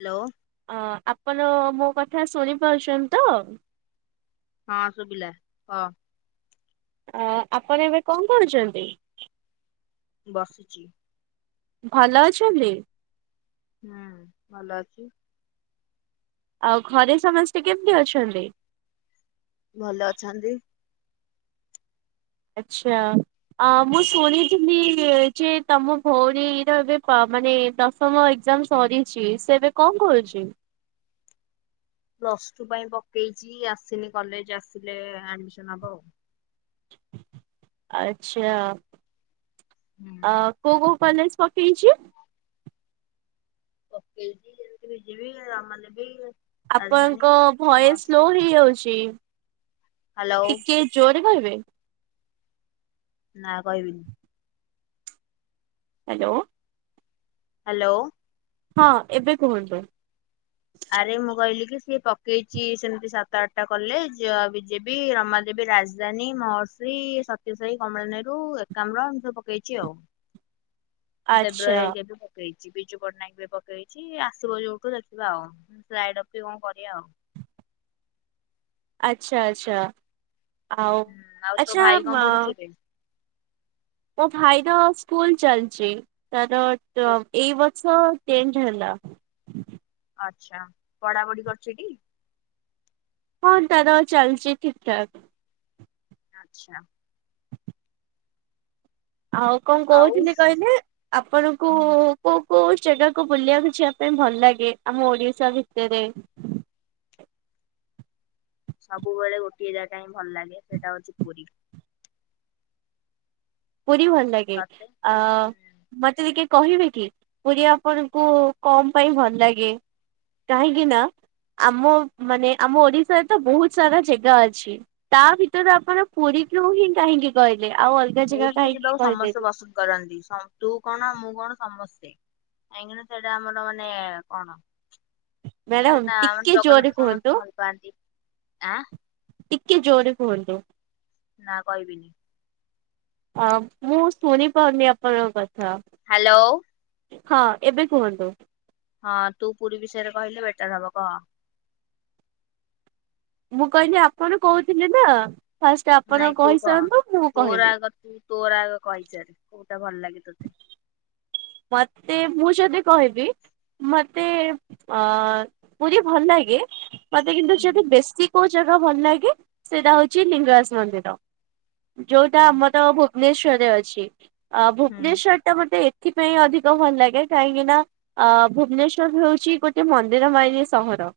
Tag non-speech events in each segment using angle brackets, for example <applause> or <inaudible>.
Hello. ଅ ଆପଣ ମୋ କଥା ଶୁଣିପାରୁଛନ୍ତି ତ? ହଁ ଶୁଭିଲା କହ। ଅ ଆପଣ ଏବେ କଣ କରୁଛନ୍ତି? ବସିଚି। ଭଲ ଅଛନ୍ତି। ହୁଁ ଭଲ ଅଛି। ଆଉ ଘରେ ସମସ୍ତେ କେମତି ଅଛନ୍ତି? ଭଲ ଅଛନ୍ତି। ଆଚଛା। ଅ ମୁଁ ଶୁଣିଥିଲି ଯେ ତମ ଭଉଣୀର ଏବେ ପ ମାନେ ଦଶମ ଏଗଜାମ ସରିଛି ସେ ଏବେ କଣ କରୁଛି? ପ୍ଲସ ଟୁ ପାଇଁ ପକେଇଛି ଆସିନି କଲେଜ ଆସିଲେ ଆଡମିସନ ହବ ଆଉ। ଆଛା ହୁଁ ଆ କୋଉ କୋଉ କଲେଜ। ପକେଇଛି। ପକେଇଛି ଯେମିତି ବିଜେପି ରମା ଦେବୀ। ଆପଣଙ୍କ ଭଏସ ସ୍ଲୋ ହେଇଯାଉଛି ହ୍ୟାଲୋ ଟିକେ ଜୋରେ କହିବେ। ନା କହିବିନି। ହ୍ୟାଲୋ। ହ୍ୟାଲୋ। ହଁ ଏବେ କୁହନ୍ତୁ। ଆରେ ମୁଁ କହିଲି କି ସିଏ ପକେଇଛି ସେମିତି ସାତ ଆଠଟା କଲେଜ ଆ ବିଜେପ ରମାଦେବୀ ରାଜଧାନୀ ମହର୍ଷି ସତ୍ୟସାହି କମଳାନେହେରୁ ଏକାମ୍ର ଏମିତ ସବୁ ପକେଇଛି ଆଉ। ଆଚ୍ଛା। ଫେବୃୁଆାରୀ ଏକ ରୁ ପକେଇଛି ବିଜୁ ପଟ୍ଟନାୟକ ବି ପକେଇଛି ଆସିବ ଯୋଉଠୁ ଦେଖିବା ଆଉ <inaudible> ବି କଣ କରିବା ଆଉ। ଆଚ୍ଛା ଆଚ୍ଛା ଆଉ ହୁଁ ଆଉ ତୋ ଆଚ୍ଛା ଭାଇ କଣ ମା ପଢୁଛି ଏବେ? ମୋ ଭାଇର ସ୍କୁଲ ଚାଲିଛି ତାର ଓ, ଟଏଇ ବର୍ ବର୍ଷ ଟେନଥ ହେଲା। ଆଚ୍ଛା ପଢାପଢି କରୁଛି ଟି? ହଁ ତାର ଚାଲିଛି ଠିକ ଠାକ। ଆଚ୍ଛା। ଆଉ କଣ ଆଉ ହୁଁ କହୁଥିଲି କହିଲେ ଆପଣଙ୍କୁ କୋଉ କୋଉ ଜାଗାକୁ ବୁଲିବାକୁ ଯିବା ପାଇଁ ଭଲ ଲାଗେ ଆମ ଓଡିଶା ଭିତରେ। ସବୁବେଳେ ଗୋଟିଏ ଜାଗା ହିଁ ଭଲ ଲାଗେ ସେଇଟା ହଉଛି ପୁରୀ। ପୁରୀ ଭଲ ଲାଗେ ତତେ? ଅ ହୁଁ, ମତେ ଟିକେ କହିବେ କି ପୁରୀ ଆପଣଙ୍କୁ କଣ ପାଇଁ ଭଲ ଲାଗେ? କାହିଁକି ନା ଆମ ମାନେ ଆମ ଓଡିଶାରେ ତ ବହୁତ ସାରା ଜେଗା ଅଛି। ତା ଭିତରୁ ଆପଣ ପୁରୀକୁ ହିଁ କାହିଁକି କହିଲେ ଆଉ ଅଲଗା ଜାଗା ପୁରୀ କାହିଁକି ଯିବାକୁ ସମସ୍ତେ କହିଲେନି? ପସନ୍ଦ କରନ୍ତି ତୁ କଣ ମୁଁ କଣ ସମସ୍ତେ। କାହିଁକିନା ସେଇଟା ଆମର ମାନେ କଣ? ମ୍ୟାଡାମ ମାନେ ତା ଟିକେ ଜୋରରେ ଜଗନ୍ନାଥ କୁହନ୍ତୁ ସମସ୍ତେ ଭଲ ପାଆନ୍ତି ଆଁ। ଟିକେ ଜୋରେ କୁହନ୍ତୁ। ନା କହିବିନି। ଆ ମୁଁ ଶୁଣି ପାରୁନି ଆପଣଙ୍କ କଥା। ହ୍ୟାଲୋ। ହଁ ଏବେ କୁହନ୍ତୁ। ହଁ ତୁ ପୁରୀ ବିଷୟରେ କହିଲେ ବେଟର ହବ କ। ମୁଁ କହିଲି ଆପଣ କହୁଥିଲେ ନା ଫାଷ୍ଟ ଆପଣ ନାଇଁ ତୁ କହ କହିସାରନ୍ତୁ ମୁଁ ତୋର କହିବି। ଆଗ ତୁ ତୋର ଆଗ କହିଚାଲ୍ କୋଉଟା ଭଲ ଲାଗେ ତୋତେ। ମତେ ମୁଁ ଯଦି କହିବି ମତେ ଆଁ ପୁରୀ ଭଲ ଲାଗେ ମତେ କିନ୍ତୁ ହୁଁ ଯଦି ବେଶୀ କୋଉ ଜାଗା ଭଲ ଲାଗେ ସେଇଟା ହେଉଛି ଲିଙ୍ଗରାଜ ମନ୍ଦିର। ଯୋଉଟା ହୁଁ ଆମର ଭୁବନେଶ୍ଵରରେ ଅଛି ଆ ହୁଁ ଭୁବନେଶ୍ଵର ଟା ମତେ ଏଥିପାଇଁ ଅଧିକ ଭଲ ଲାଗେ କାହିଁକି ନା ଆ ଭୁବନେଶ୍ଵର ହେଉଛି ଗୋଟେ ମନ୍ଦିର ମାଳିନୀ ସହର।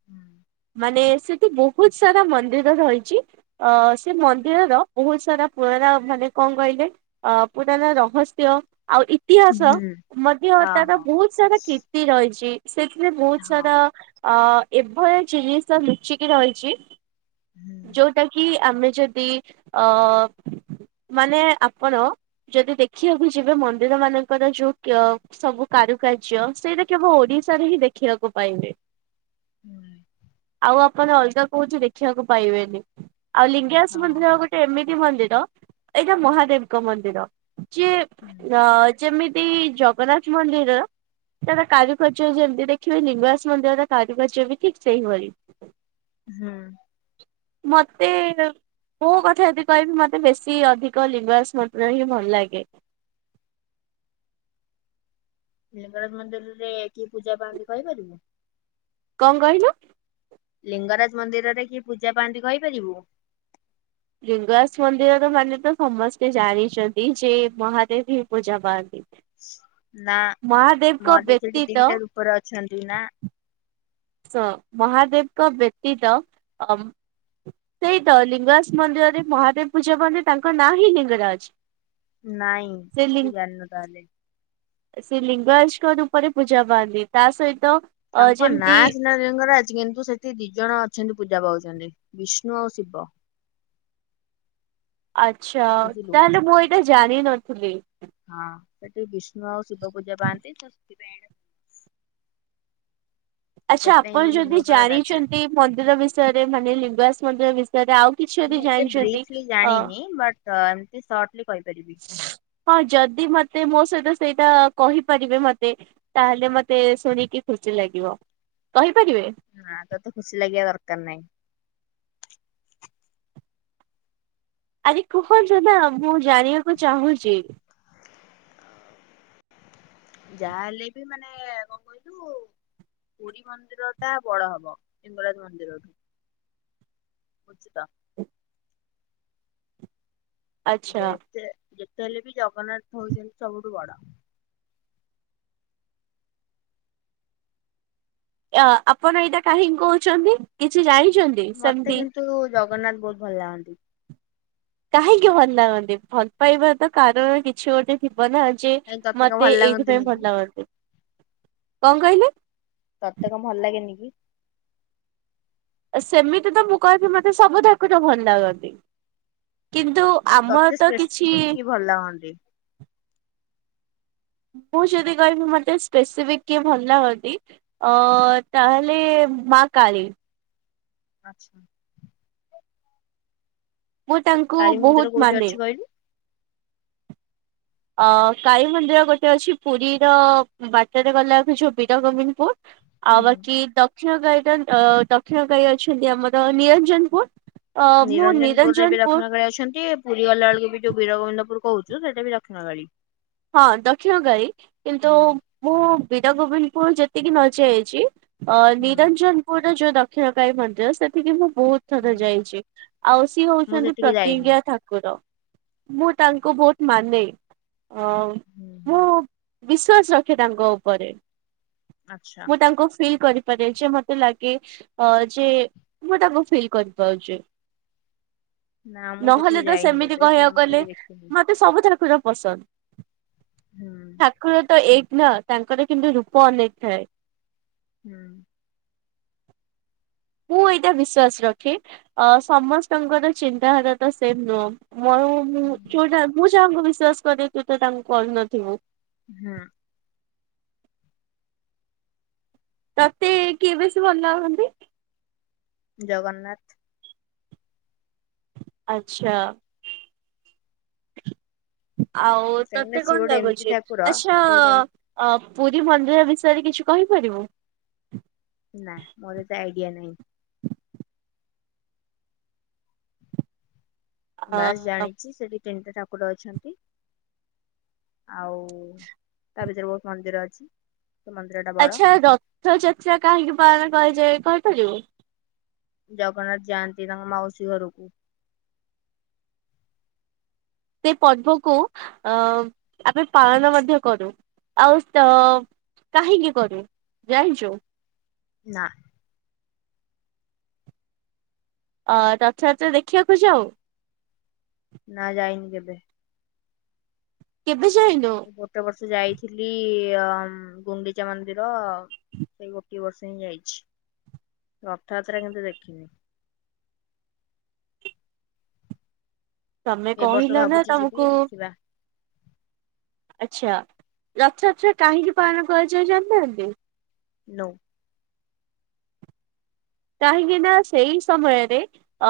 <unintelligible> ମାନେ ସେଠି ବହୁତ ସାରା ମନ୍ଦିର ରହିଛି ଆ ସେ ମନ୍ଦିରର ବହୁତ ସାରା ପୁରଣା ମାନେ କଣ କହିଲେ ଅ ପୁରଣା ରହସ୍ୟ ଆଉ ଇ ହୁଁ ତିହାସ ହୁଁ ମଧ୍ୟ ହଁ ତାର ହଁ ବହୁତ ସାରା କୀର୍ତ୍ତି ରହିଛି ସେଥିରେ ବହୁତ ହଁ ସାରା ଅ ଏଭଳିଆ ଜିନିଷ ଲୁଚିକି ରହିଛି <unintelligible> ଯୋଉଟା କି ଆମେ ଯଦି ଅ ମାନେ ଆପଣ ଯଦି ଦେଖିବାକୁ ଯିବେ ମନ୍ଦିର ମାନଙ୍କର ଯୋଉ କ୍ୟ ସବୁ କାରୁକାର୍ଯ୍ୟ ସେଇଟା କେବଳ ଓଡିଶାରେ ହିଁ ଦେଖିବାକୁ ପାଇବେ। <unintelligible> ଆଉ ଆପଣ ଅଲଗା କଉଠି ଦେଖିବାକୁ ପାଇବେନି ଆଉ ଲିଙ୍ଗାଜ ହଁ ମନ୍ଦିର ଗୋ ଟେ ଏମିତି ମନ୍ଦିର ଏଇଟା ମହାଦେବଙ୍କ ମନ୍ଦିର ଯିଏ ହୁଁ ଅ ଯେମିତି ଜଗନ୍ନାଥ ମନ୍ଦିର ତାର କାରୁକାର୍ଯ୍ୟ ଯେମିତି ଦେଖିବେ ଲିଙ୍ଗରାଜ ମନ୍ଦିରର କାରୁକାର୍ଯ୍ୟ ବି ଠିକ୍ ସେଇଭଳି। ହୁଁ। ମୋତେ ମୋ କଥା ଯଦି କହିବି ମତେ ବେଶୀ ଅଧିକ ଲିଙ୍ଗରାଜ ମନ୍ଦିର ହିଁ ଭଲ ଲାଗେ। ଲିଙ୍ଗରାଜ ମନ୍ଦିରରେ କିଏ ପୂଜା ପାଆନ୍ତି କହିପାରିବୁ? କଣ କହିଲୁ? ଲିଙ୍ଗରାଜ ମନ୍ଦିରରେ କି ପୂଜା ପାଆନ୍ତି କହିପାରିବୁ? ଲିଙ୍ଗରାଜ ମନ୍ଦିର ମାନେ ତ ସମସ୍ତେ ଜାଣିଛନ୍ତି ଯେ ମହାଦେବ ହିଁ ପୂଜା ପାଆନ୍ତି। ନା ମହାଦେବଙ୍କ ମନ୍ଦିରରେ ସେଠି ବ୍ୟତୀତ ଦିଟା ରୂପରେ ଅଛନ୍ତି ନା? ହଁ ମହାଦେବଙ୍କ ବ୍ୟତୀତ ଅ ସେଇ ତ ଲିଙ୍ଗରାଜ ମନ୍ଦିରରେ ମହାଦେବ ପୂଜା ପାଆନ୍ତି ତାଙ୍କ ନାଁ ହିଁ ଲିଙ୍ଗରାଜ। ନାଇଁ ସେ ଲି ତୁ ଜାଣିନୁ ତାହେଲେ। ସେ ଲିଙ୍ଗରାଜଙ୍କ ରୂପରେ ପୂଜା ପାଆନ୍ତି ତା ସହିତ ଅ ତାଙ୍କ ଯେମିତି ନାଁ ସିନା ଲିଙ୍ଗରାଜ କିନ୍ତୁ ସେଠି ଦି ଜଣ ଅଛନ୍ତି ପୂଜା ପାଉଛନ୍ତି ବିଷ୍ଣୁ ଆଉ ଶିବ। ଆଚ୍ଛା ବୁଝିଲୁ। ତାହେଲେ ମୁଁ ଏଇଟା ଜାଣିନଥିଲି। ହଁ ସେଠିକି ବିଷ୍ଣୁ ଆଉ ଶିବ ପୂଜା ପାଆନ୍ତି ସେଥିପାଇଁ। ଆଚ୍ଛା ସେଥିପାଇଁ ଆପଣ ଏଇ ଯଦି ଲିଙ୍ଗଙ୍କର ରାଜା ଜାଣିଛନ୍ତି ମନ୍ଦିର ବିଷୟରେ ମାନେ ଲିଙ୍ଗରାଜ ମନ୍ଦିର ବିଷୟରେ ଆଉ କିଛି ଯଦି ମୁଁ ଏତେ ଜାଣିଛନ୍ତି ବ୍ରିଫଲି ଅ ଜାଣିନି ବଟ୍ ଏମତି ସର୍ଟରେ କହିପାରିବି। ହଁ ଯଦି ମତେ ମୋ ସହିତ ସେଇଟା କହିପାରିବେ ମତେ। ତାହେଲେ ମତେ ଶୁଣିକି ଖୁସି ଲାଗିବ କହିପାରିବେ। ହଁ ତ ଖୁସି ଲାଗି ଦରକାର ନାହିଁ। ଆରେ କୁହନ୍ତ ନା ମୁଁ ଜାଣିବାକୁ ଚାହୁଁଛି। <unintelligible> ଯାହାହଲେ ବି ମାନେ କଣ କହିଲୁ ପୁରୀ ମନ୍ଦିର ଟା ବଡ ହବ ଲିଙ୍ଗରାଜ ମନ୍ଦିରଠୁ ଉଚ୍ଚିତ। ଆଚ୍ଛା। ଯେତେ ଯେତେ ହେଲେ ବି ଜଗନ୍ନାଥ ହେଉଛନ୍ତି ସବୁଠୁ ବଡ। ଆପଣ ଏଇଟା କାହିଁକି କହୁଛନ୍ତି କିଛି ଜାଣିଛନ୍ତି। ମତେ ସେମିତି କିନ୍ତୁ ଜଗନ୍ନାଥ ବହୁତ ଭଲ ଲାଗନ୍ତି। କାହିଁକି ଭଲ ଲାଗନ୍ତି ଭଲ ପାଇବା ତ କାରଣ କିଛି ଗୋଟେ। ଥିବ ନା ଯେ କାଇଁ ତତେ କଣ ମତେ ଭଲ ଏଇଥିପାଇଁ ଲାଗନ୍ତିନି ଭଲ କି? ଲାଗନ୍ତି କଣ କହିଲେ।? ତତେ କଣ ଭଲ ଲାଗେନି କି? - ସେମିତି ତ ମୁଁ କହିବି ମତେ ସବୁ ଠାକୁର ଭଲ ଲାଗନ୍ତି। କିନ୍ତୁ ତତେ ଆମର ତ କିଛି ସ୍ପେସିଫିକ କିଏ ଭଲ ଲାଗନ୍ତି। - ମୁଁ ଯଦି କହିବି ମତେ ସ୍ପେସିଫିକ କିଏ ଭଲ ଲାଗନ୍ତି। - ଅ ତାହେଲେ ମା କାଳି। - ଆଚ୍ଛା! - ମୁଁ ତାଙ୍କୁ କାଳୀ ମନ୍ଦିର ବହୁତ କୋଉଠି ମାନେ। ଅଛି - କହିଲୁ? ଅ କଳୀ ମନ୍ଦିର ଗୋଟେ ଅଛି। ପୁରୀ ର ବାଟରେ ଗଲାବେଳକୁ ଯୋଉ ବୀର ଗୋବିନ୍ଦପୁର। - ଆଉ ହୁଁ ବାକି ଦକ୍ଷିଣ ଗାଇଡନ ଦକ୍ଷିଣ କାଳୀ ଅଛନ୍ତି ଆମର ନିରଞ୍ଜନପୁର। - ନିରଞ୍ଜନପୁରରେ ବି ଦକ୍ଷିଣକାଳୀ ଅଛନ୍ତି। - ପୁରୀ ଗଲାବେେଳକୁ ବି ଯୋଉ ବୀରବନ୍ଦପୁର କହୁଛୁ ସେଟା ବି ଦକ୍ଷିଣକାଳି। - ହଁ ଦକ୍ଷିଣ କାଳୀ କିନ୍ତୁ ହୁଁ ମୁଁ ବୀର ଗୋବିନ୍ଦପୁର ଯେତିକି ନଯାଇଛି। - ଅ ହୁଁ ନିରଞ୍ଜନପୁରର ଯୋଉ ଦକ୍ଷିଣକାଳୀ ମନ୍ଦିର ସେଠକି ମୁଁ ବହୁତ। - ଥର ହୁଁ ଯାଇଛି। ଆଉ ସିଏ ମୁଁ ହଉଛନ୍ତି ସେଠିକି ଯାଇନି। ପ୍ରତିଜ୍ଞା ଠାକୁର। - ମୁଁ ତାଙ୍କୁ ବହୁତ ମାନେ। - ହ ହୁଁ ହୁଁ ମୁଁ ବିଶ୍ୱାସ ରଖେ ତାଙ୍କ ଉପରେ। ଆଚ୍ଛା - ମୁଁ ତାଙ୍କୁ ଫିଲ୍ କରିଥି ପରେ ଯେ ମତେ ଲାଗେ ଅ ଯେ ମୁଁ ତାକୁ ଫିଲ୍ କରିପାରୁଛି। - ନା ମୁଁ ସେଠିକି ନହେଲେ ତ ଯାଇନି ସେମିତି କେବେ ସେ କହିବାକୁ ମନ୍ଦିର ବି ଗଲେ ଦେଖିନି ମତେ ସବୁଥର ପୁରା ପସନ୍ଦ। - ହୁଁ- ଠାକୁର ତ ଏକ ନା ତାଙ୍କର କିନ୍ତୁ ରୂପ ଅନେକ ଥାଏ। ହୁଁ। ମୁଁ ଏଇଟା ବିଶ୍ଵାସ ରଖେ, ଅ ସମସ୍ତଙ୍କର ଚିନ୍ତାଧାରା ତ ସେମ୍ ନୁହଁ। <unintelligible> ମୁଁ ଯୋଉଟା ମୁଁ ଯାହାଙ୍କୁ ବିଶ୍ଵାସ କରେ ତୁ ତ ତାଙ୍କୁ କହିନଥିବୁ। ହୁଁ। ତତେ କିଏ ବେଶୀ ଭଲ ଲାଗନ୍ତି? ଜଗନ୍ନାଥ। ଆଚ୍ଛା। ଆଉ କାହିଁକି ନା ତତେ ସିଏ କଣ ଗୋଟେ ଏମିତି ଲାଗୁଛି? ଠାକୁର ସେ ଗୋଟେ ଅ ପୁରୀ ମନ୍ଦିର ବିଷୟରେ କିଛି କହିପାରିବୁ? ନା ମୋର ଏତେ ଆଇଡିଆ ନାହିଁ। ବାସ୍ ଅ ଜାଣିଛି ସେଠି ତିନିଟା ଠାକୁର ଅଛନ୍ତି। ଆଉ ତା ଭିତରେ ବହୁତ ମନ୍ଦିର ଅଛି। ସେ ମନ୍ଦିର ଟା ବଡ ଆଚ୍ଛା। ରଥଯାତ୍ରା କାହିଁକି ପାଳନ କରାଯାଏ କହିପାରିବୁ? - ଜଗନ୍ନାଥ ଯାଆନ୍ତି ତାଙ୍କ ମାଉସୀ ଘରକୁ। ସେ ପର୍ବକୁ ଅ ଆମେ ପାଳନ ମଧ୍ୟ କରୁ ଆଉ ସ କାହିଁକି କରୁ ଜାଣିଛୁ? ନା। ଅ ରଥଯାତ୍ରା ଦେଖିବାକୁ ଯାଉ ନା ଯାଇନି କେବେ। କେବେ ଯାଇନୁ? ଏ ଗୋଟେ ବର୍ଷ ଯାଇଥିଲି ଅ ଗୁଣ୍ଡିଚା ମନ୍ଦିର। ସେଇ ଗୋଟିଏ ବର୍ଷ ହିଁ ଯାଇଛି ରଥଯାତ୍ରା କିନ୍ତୁ ଦେଖିନି। ତମେ ଏବ ବର୍ଷ କହିଲ ନା ଭାବୁଛି ତମକୁ ଯିବି ଦେଖିବା। ଆଚ୍ଛା। ରଥଯାତ୍ରା କାହିଁକି ପାଳନ କରାଯାଏ ଜାଣିନାହାନ୍ତି? ନୋ। କାହିଁକିନା, ସେଇ ସମୟରେ ଅ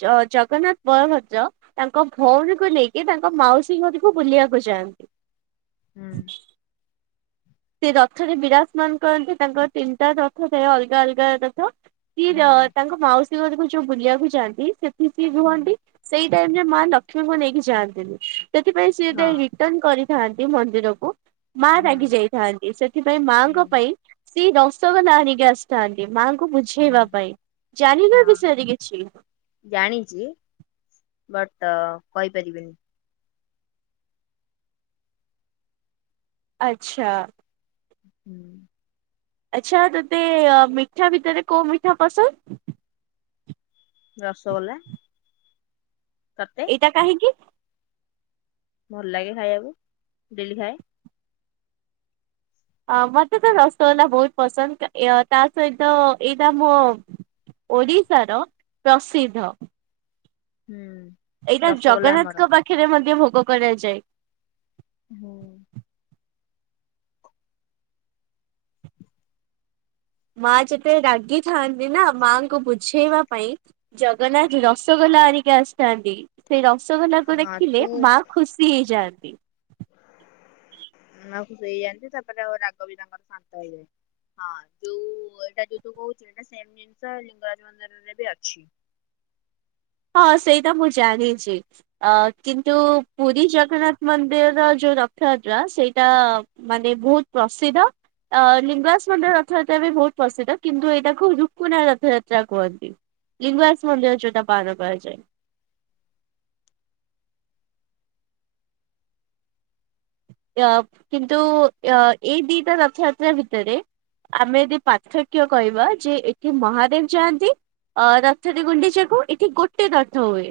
ଜ ଜଗନ୍ନାଥ ବଳଭଦ୍ର ତାଙ୍କ ଭୋଉଣୀ କୁ ନେଇକି ତାଙ୍କ ମାଉସୀ ଘରକୁ ବୁଲିବାକୁ ଯାଆନ୍ତି। ହୁଁ। ସେ ରଥରେ ବିରାଜମାନ କରକି ତାଙ୍କର ତିନ ଟା ରଥ ଯଏ ଅଲଗା ଅଲଗା ରଥ। ହୁଁ <unintelligible> ତାଙ୍କ ମାଉସୀ ଘରକୁ ଯୋଉଁ ବୁଲିବାକୁ ଯାଆନ୍ତି ସେଠି ସିଏ ହୁଁ ରୁହନ୍ତି। ସେଇ ଟାଇମ ରେ ମାଁ ଲକ୍ଷ୍ମୀଙ୍କୁ ନେଇକି ଯାଆନ୍ତିି ନି ସେଥିପାଇଁ ସିଏ ଟା ହଁ <unintelligible> ଟନ୍ କରିଥାନ୍ତି ମନ୍ଦିରକୁ, ମାଁ ହୁଁ ରାଗି ଯାଇଥାନ୍ତି, ସେଥିପାଇଁ ହୁଁ ମାଙ୍କ ପାଇଁ ସେଇ ରସଗୋଲା ନେଇକି ଆସିଥାନ୍ତିି ମା ଙ୍କୁ ହୁଁ ବୁଝେଇବା ପାଇଁ ଜାଣିଲେ ହଁ ବିସେଏରେ କିଛି? ଜାଣିଛି, ବଟ୍ କହିପାରିବିନି। ଆଚ୍ଛା ହୁଁ ଆଚ୍ଛା ତୋତେ ମିଠା ଭିତରେ କୋଉ ମିଠା ପସନ୍ଦ୍? ରସଗୋଲା ତତେ? ଏଇଟା କାହିଁକି? ଭଲ ଲାଗେ ଖାଇବାକୁ, ଡେଲି ଖାଏଁ। ଆ ମତେ ତ ରସଗୋଲା ବହୁତ ପସନ୍ଦ, ତା ସହିତ ଏଇଟା ମୋ ଓଡ଼ିଶାର ପ୍ରସିଦ୍ଧ। ହୁଁ। ଏଇଟା ରସଗୋଲା ଆମର ଜଗନ୍ନାଥଙ୍କ ପାଖରେ ମଧ୍ୟ ଭୋଗ କରାଯାଏ। ହୁଁ। ମାଆ ଯେତେବେଳେ ରାଗିଥାଆନ୍ତି ନା ମାଙ୍କୁ ବୁଝେଇବା ପାଇଁ। ଜଗନ୍ନାଥ ରସଗୋଲା ଆଣିକି ଆସଥାନ୍ତି। ସେଇ ରସଗୋଲାକୁ ହଁ ଦେଖିଲେ ମା ଖୁସି ହେଇଯାଆନ୍ତି। ମାଁ କୁ ନଦେଇଯାଆନ୍ତି ତାପରେ ଆଉ ରାଗ ବି ତାଙ୍କର ଶାନ୍ତ ହେଇଯାଏ। ହଁ ଯୋଉ ଏଇଟା ଯୋଉ ତୁ କହୁଚୁ ଏଇଟା ସେମ୍ ଜିନିଷ ଲିଙ୍ଗରାଜ ମନ୍ଦିରରେ ବି ଅଛି। ହଁ ସେଇଟା ମୁଁ ଜାଣିଛି ଅ କିନ୍ତୁ ପୁରୀ ଜଗନ୍ନାଥ ମନ୍ଦିରର ଯୋଉ ର ଥ ଟା ସେଇଟା ମାନେ ବହୁତ୍ ପ୍ରସିଦ୍ଧ। ଅ ଲିଙ୍ଗରାଜ ମନ୍ଦିର ରଥଯାତ୍ରା ବି ବହୁତ୍ ପ୍ରସିଦ୍ଧ କିନ୍ତୁ ଏଇଟାକୁ ରୁକୁନା ରଥଯାତ୍ରା କୁହନ୍ତି। ଲିଙ୍ଗରାଜ ମନ୍ଦିର ଯୋଉଟା ପାଳନ କରାଯାଏ। ଏହା କିନ୍ତୁ ଅ ଏଇ ଦିଇଟା ରଥଯାତ୍ରା ଭିତେରେ। ଆମେ ଯଦି ପାର୍ଥକ୍ୟ କହିବା ଯେ ଏଠି ମହାଦେବ ଯାଆନ୍ତି। ଅ ରଥରେ ଗୁଣ୍ଡିଚାକୁ ଏଠି ଗୋଟେ ରଥ ହୁଏ।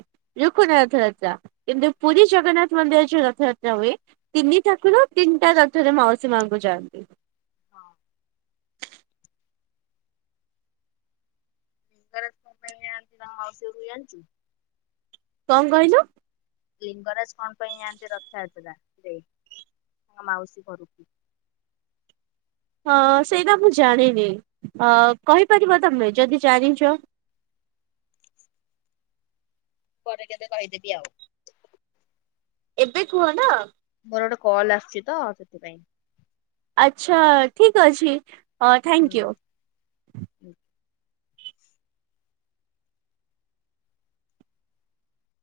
ରୁକୁନା ରଥଯାତ୍ରା କିନ୍ତୁ ପୁରୀ ଜଗନ୍ନାଥ ମନ୍ଦିରରେ ଯୋଉ ରଥଯାତ୍ରା ହୁଏ। ତିନି ଠାକୁର ତିନ୍ ଟା ରଥରେ ମାଉସୀ ମାଙ୍କୁ ଯାଆନ୍ତି। ହଁ। ଥରେ କଣ ପାଇଁ ଯାଆନ୍ତି ତାଙ୍କ ମାଉସୀ ଘରୁକୁ ଯାଣଚୁ? କଣ କହିଲୁ? ଲିଙ୍ଗରାଜ କଣ ପାଇଁ ଯାଆନ୍ତି ରଥଯାତ୍ରା ରେ ତାଙ୍କ ମାଉସୀ ଘରୁକୁ। ଅ ସେଇଟା ମୁଁ ଜାଣିନି ଅ କହିପାରିବ ତମେ ଯଦି ଜାଣିଚ? ପରେ କେବେ କହିଦେବି ଆଉ। ଏବେ କୁହ ନା। ମୋର ଗୋଟେ କଲ୍ ଆସଚି ତ ସେଥିପାଇଁ। ଆଚ୍ଛା ଠିକ୍ ଅଛି ଅ ଥ୍ୟାଙ୍କୟୁ। ହୁଁ।